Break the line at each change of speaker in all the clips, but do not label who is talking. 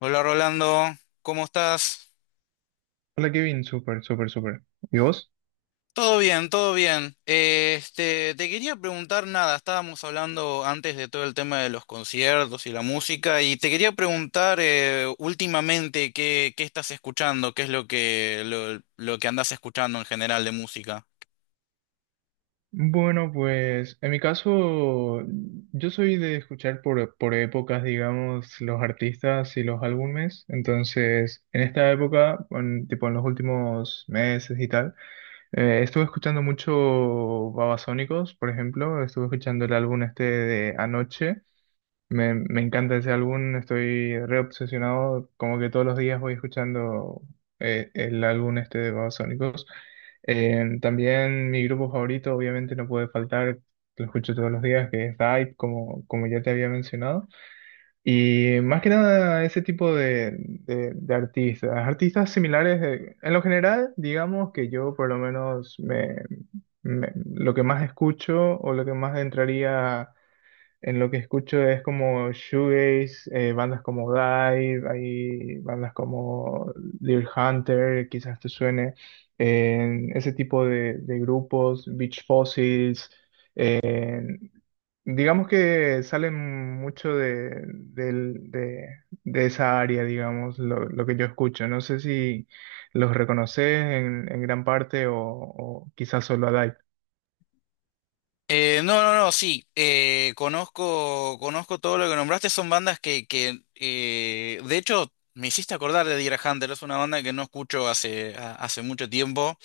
Hola Rolando, ¿cómo estás?
Hola Kevin, súper, súper, súper. ¿Y vos?
Todo bien, todo bien. Te quería preguntar nada, estábamos hablando antes de todo el tema de los conciertos y la música, y te quería preguntar últimamente qué estás escuchando, qué es lo que, lo que andas escuchando en general de música.
Bueno, pues en mi caso, yo soy de escuchar por épocas, digamos, los artistas y los álbumes. Entonces, en esta época, tipo en los últimos meses y tal, estuve escuchando mucho Babasónicos, por ejemplo. Estuve escuchando el álbum este de Anoche. Me encanta ese álbum, estoy reobsesionado, como que todos los días voy escuchando el álbum este de Babasónicos. También mi grupo favorito, obviamente no puede faltar, lo escucho todos los días, que es Dive, como ya te había mencionado. Y más que nada ese tipo de artistas, artistas similares, en lo general, digamos que yo por lo menos lo que más escucho o lo que más entraría en lo que escucho es como shoegaze, bandas como Dive, hay bandas como Deer Hunter, quizás te suene, en ese tipo de grupos, Beach Fossils, digamos que salen mucho de esa área, digamos, lo que yo escucho. No sé si los reconoces en gran parte o quizás solo a Dive.
No, no, no, sí, conozco, conozco todo lo que nombraste, son bandas que de hecho, me hiciste acordar de Deer Hunter, es una banda que no escucho hace, hace mucho tiempo.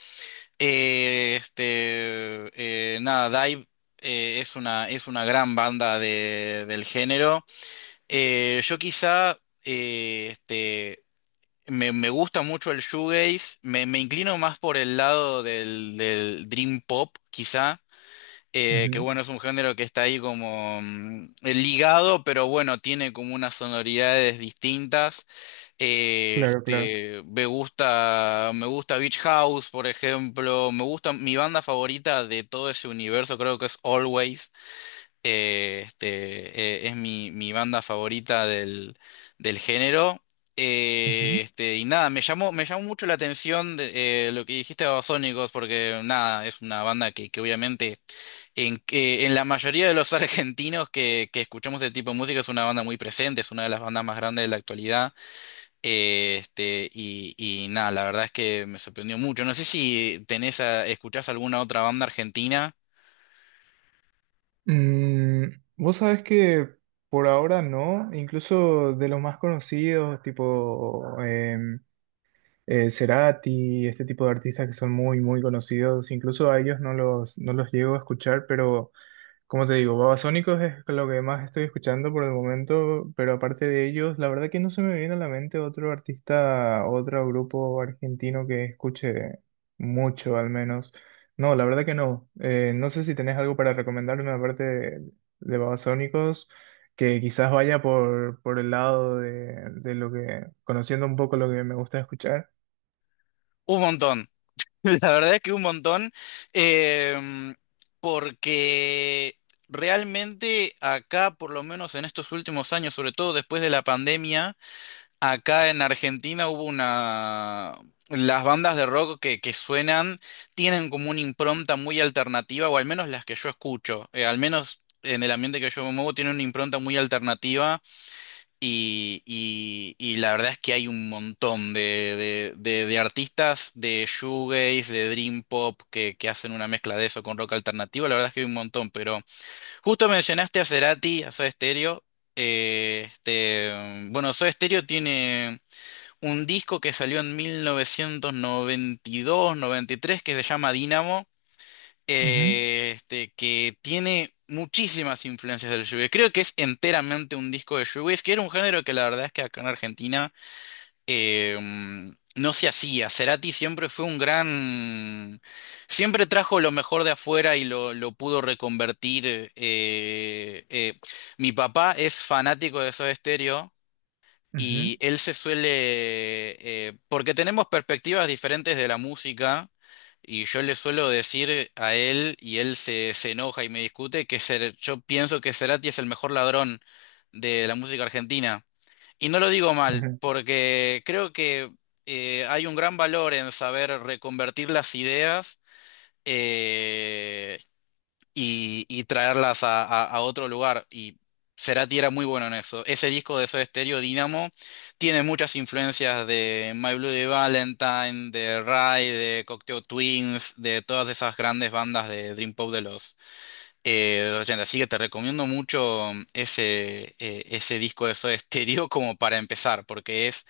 Nada, Dive es una gran banda del género. Yo quizá eh, este, me, me gusta mucho el shoegaze, me inclino más por el lado del, del dream pop, quizá. Que
Ujú.
bueno, es un género que está ahí como ligado, pero bueno, tiene como unas sonoridades distintas.
Claro, claro.
Me gusta Beach House, por ejemplo. Me gusta, mi banda favorita de todo ese universo creo que es Always. Es mi, mi banda favorita del, del género. Y nada, me llamó mucho la atención de, lo que dijiste de Babasónicos, porque nada, es una banda que obviamente que en la mayoría de los argentinos que escuchamos este tipo de música es una banda muy presente, es una de las bandas más grandes de la actualidad. Y nada, la verdad es que me sorprendió mucho. No sé si tenés escuchás alguna otra banda argentina.
Mm, vos sabés que por ahora no, incluso de los más conocidos, tipo Cerati, este tipo de artistas que son muy, muy conocidos, incluso a ellos no los llego a escuchar, pero como te digo, Babasónicos es lo que más estoy escuchando por el momento, pero aparte de ellos, la verdad que no se me viene a la mente otro artista, otro grupo argentino que escuche mucho al menos. No, la verdad que no. No sé si tenés algo para recomendarme aparte de Babasónicos, que quizás vaya por el lado de lo que, conociendo un poco lo que me gusta escuchar.
Un montón. La verdad es que un montón. em, Porque realmente acá, por lo menos en estos últimos años, sobre todo después de la pandemia. Acá en Argentina hubo una... Las bandas de rock que suenan tienen como una impronta muy alternativa, o al menos las que yo escucho, al menos en el ambiente que yo me muevo, tienen una impronta muy alternativa y la verdad es que hay un montón de, de artistas de shoegaze, de dream pop, que hacen una mezcla de eso con rock alternativo, la verdad es que hay un montón, pero justo mencionaste a Cerati, a Soda Stereo, bueno, Soda Stereo tiene un disco que salió en 1992, 93, que se llama Dynamo,
Ujú,
que tiene muchísimas influencias del shoegaze. Creo que es enteramente un disco de shoegaze, que era un género que la verdad es que acá en Argentina eh, mm, no se hacía. Cerati siempre fue un gran... Siempre trajo lo mejor de afuera y lo pudo reconvertir. eh, eh. Mi papá es fanático de Soda Stereo,
ujú,
y él se suele, porque tenemos perspectivas diferentes de la música, y yo le suelo decir a él, y él se, se enoja y me discute, que yo pienso que Cerati es el mejor ladrón de la música argentina. Y no lo digo mal,
ujú.
porque creo que hay un gran valor en saber reconvertir las ideas. eh, y, y traerlas a, a otro lugar. Y Cerati era muy bueno en eso. Ese disco de Soda Stereo, Dynamo, tiene muchas influencias de My Bloody Valentine, de Rai, de Cocteau Twins, de todas esas grandes bandas de Dream Pop de los 80. Así que te recomiendo mucho ese, ese disco de Soda Stereo como para empezar, porque es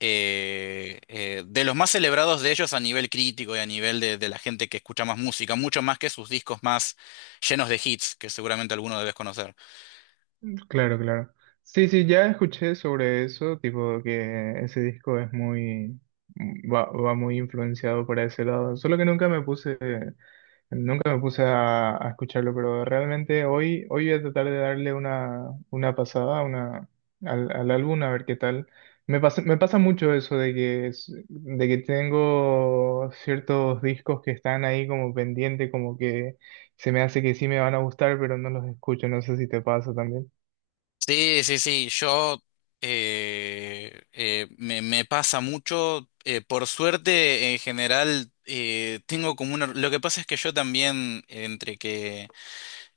de los más celebrados de ellos a nivel crítico y a nivel de la gente que escucha más música, mucho más que sus discos más llenos de hits, que seguramente alguno debes conocer.
Claro, claro. Sí, sí, ya escuché sobre eso, tipo que ese disco es muy, mm, va muy influenciado por ese lado. Solo que nunca me puse, nunca me puse a escucharlo, pero realmente hoy, hoy voy a tratar de darle una pasada, una, al álbum a ver qué tal. Me pasa mucho eso de de que tengo ciertos discos que están ahí como pendiente, como que se me hace que sí me van a gustar, pero no los escucho. No sé si te pasa también.
Sí, sí, sí, yo me, me pasa mucho, por suerte en general tengo como una... Lo que pasa es que yo también, entre que...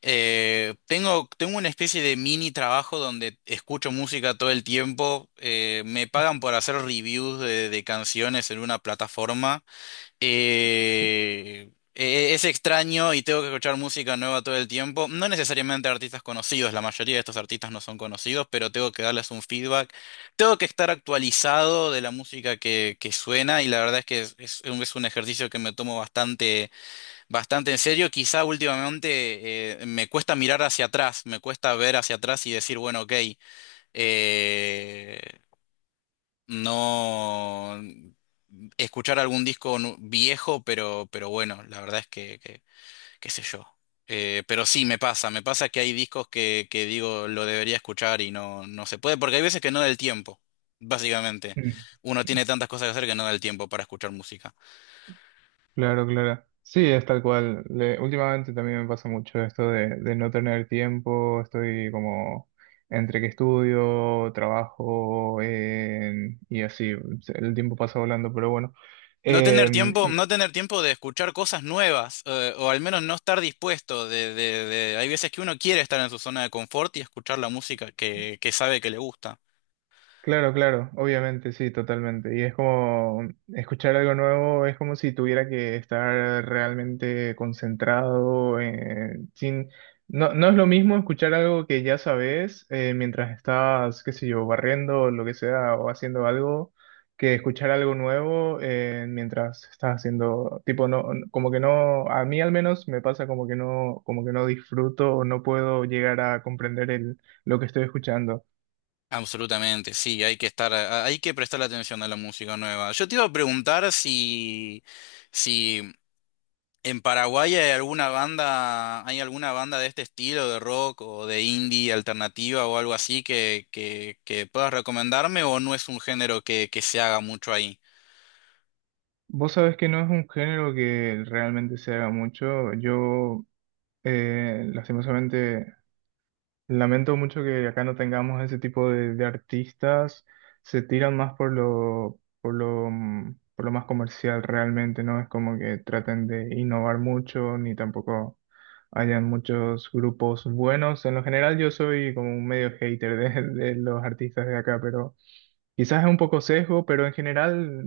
Tengo, tengo una especie de mini trabajo donde escucho música todo el tiempo. Me pagan por hacer reviews de canciones en una plataforma. Es extraño y tengo que escuchar música nueva todo el tiempo. No necesariamente artistas conocidos, la mayoría de estos artistas no son conocidos, pero tengo que darles un feedback. Tengo que estar actualizado de la música que suena y la verdad es que es un ejercicio que me tomo bastante. Bastante en serio, quizá últimamente me cuesta mirar hacia atrás, me cuesta ver hacia atrás y decir, bueno, ok, eh, no escuchar algún disco viejo, pero bueno, la verdad es que qué sé yo. Pero sí, me pasa que hay discos que digo, lo debería escuchar y no, no se puede, porque hay veces que no da el tiempo, básicamente.
Mm.
Uno tiene tantas cosas que hacer que no da el tiempo para escuchar música.
Claro, claro. Sí, es tal cual. Últimamente también me pasa mucho esto de no tener tiempo. Estoy como entre que estudio, trabajo, y así. El tiempo pasa volando, pero bueno.
No tener
Eh,
tiempo, no tener tiempo de escuchar cosas nuevas, o al menos no estar dispuesto de, hay veces que uno quiere estar en su zona de confort y escuchar la música que sabe que le gusta.
claro, claro, obviamente, sí, totalmente. Y es como escuchar algo nuevo, es como si tuviera que estar realmente concentrado, sin... No, no es lo mismo escuchar algo que ya sabes, mientras estás, qué sé yo, barriendo o lo que sea, o haciendo algo, que escuchar algo nuevo, mientras estás haciendo, tipo, no, como que no, a mí al menos me pasa como que no disfruto o no puedo llegar a comprender lo que estoy escuchando.
Absolutamente, sí, hay que estar, hay que prestar atención a la música nueva. Yo te iba a preguntar si ¿en Paraguay hay alguna banda de este estilo de rock o de indie alternativa o algo así que, que puedas recomendarme o no es un género que se haga mucho ahí?
Vos sabés que no es un género que realmente se haga mucho. Yo, lastimosamente, lamento mucho que acá no tengamos ese tipo de artistas. Se tiran más por por lo más comercial realmente, ¿no? Es como que traten de innovar mucho, ni tampoco hayan muchos grupos buenos. En lo general, yo soy como un medio hater de los artistas de acá, pero... Quizás es un poco sesgo, pero en general,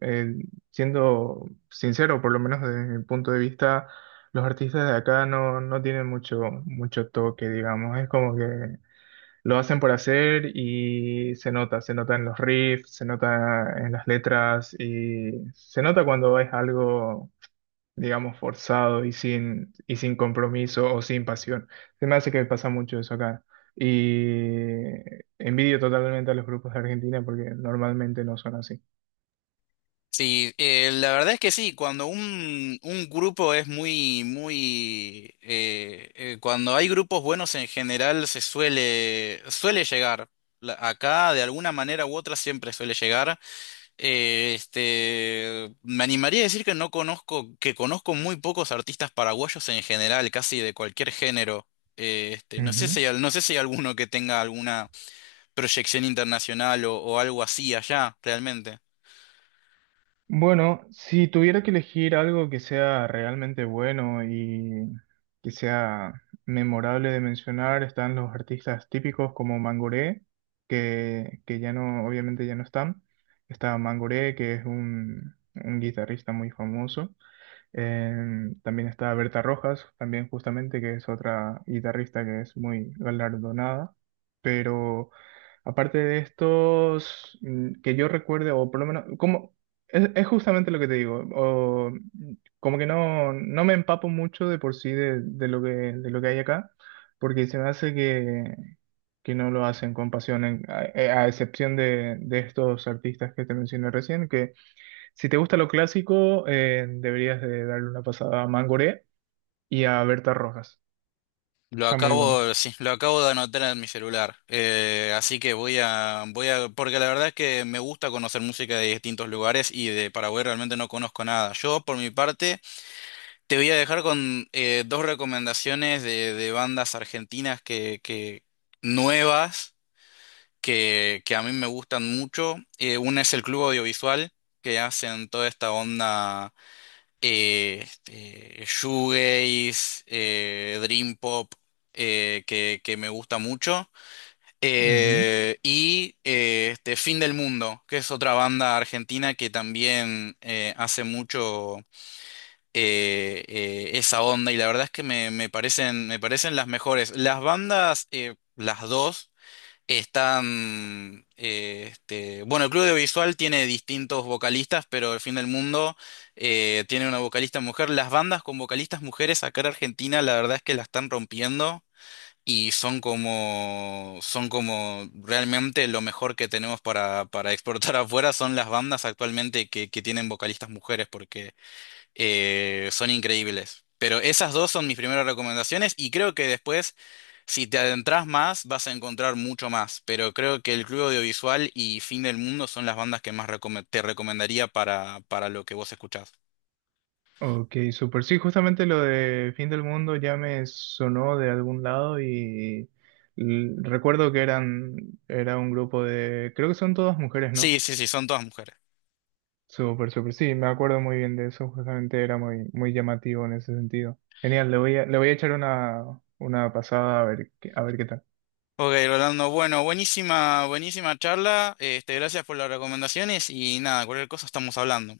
eh, siendo sincero, por lo menos desde mi punto de vista, los artistas de acá no, no tienen mucho, mucho toque, digamos. Es como que lo hacen por hacer y se nota en los riffs, se nota en las letras y se nota cuando es algo digamos, forzado y sin compromiso o sin pasión. Se me hace que pasa mucho eso acá. Y envidio totalmente a los grupos de Argentina porque normalmente no son así.
Sí, la verdad es que sí, cuando un grupo es muy, muy, cuando hay grupos buenos en general se suele, suele llegar. Acá de alguna manera u otra siempre suele llegar. Me animaría a decir que no conozco, que conozco muy pocos artistas paraguayos en general, casi de cualquier género. No sé
Ujú.
si hay, no sé si hay alguno que tenga alguna proyección internacional o algo así allá, realmente.
Bueno, si tuviera que elegir algo que sea realmente bueno y que sea memorable de mencionar, están los artistas típicos como Mangoré, que ya no, obviamente ya no están. Está Mangoré, que es un guitarrista muy famoso. Eh, también está Berta Rojas, también justamente, que es otra guitarrista que es muy galardonada. Pero aparte de estos, mm, que yo recuerde, o por lo menos, como, es justamente lo que te digo, o, mm, como que no, no me empapo mucho de por sí de lo que hay acá, porque se me hace que no lo hacen con pasión, a excepción de estos artistas que te mencioné recién, que si te gusta lo clásico, deberías de darle una pasada a Mangoré y a Berta Rojas.
Lo
Están muy buenos.
acabo, sí, lo acabo de anotar en mi celular. Así que voy a, voy a, porque la verdad es que me gusta conocer música de distintos lugares y de Paraguay realmente no conozco nada. Yo, por mi parte, te voy a dejar con dos recomendaciones de bandas argentinas que nuevas que a mí me gustan mucho. Una es el Club Audiovisual, que hacen toda esta onda shoegaze, dream pop, que me gusta mucho.
Ujú.
Fin del Mundo, que es otra banda argentina que también hace mucho esa onda y la verdad es que me, me parecen las mejores. Las bandas, las dos, están... bueno, el Club de Visual tiene distintos vocalistas, pero El Fin del Mundo tiene una vocalista mujer. Las bandas con vocalistas mujeres acá en Argentina, la verdad es que la están rompiendo. Y son como realmente lo mejor que tenemos para exportar afuera son las bandas actualmente que tienen vocalistas mujeres, son increíbles. Pero esas dos son mis primeras recomendaciones y creo que después, si te adentras más, vas a encontrar mucho más. Pero creo que El Club Audiovisual y Fin del Mundo son las bandas que más te recomendaría para lo que vos escuchás.
Ok, super. Sí, justamente lo de Fin del Mundo ya me sonó de algún lado y recuerdo que eran, era un grupo de, creo que son todas mujeres, ¿no?
Sí, sí, sí, son todas mujeres.
Super, super. Sí, me acuerdo muy bien de eso. Justamente era muy, muy llamativo en ese sentido. Genial, le voy a echar una pasada a ver, a ver qué tal.
Ok, Rolando, bueno, buenísima, buenísima charla. Este, gracias por las recomendaciones y nada, cualquier cosa estamos hablando.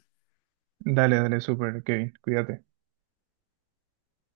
Dale, dale, super, Kevin. Cuídate.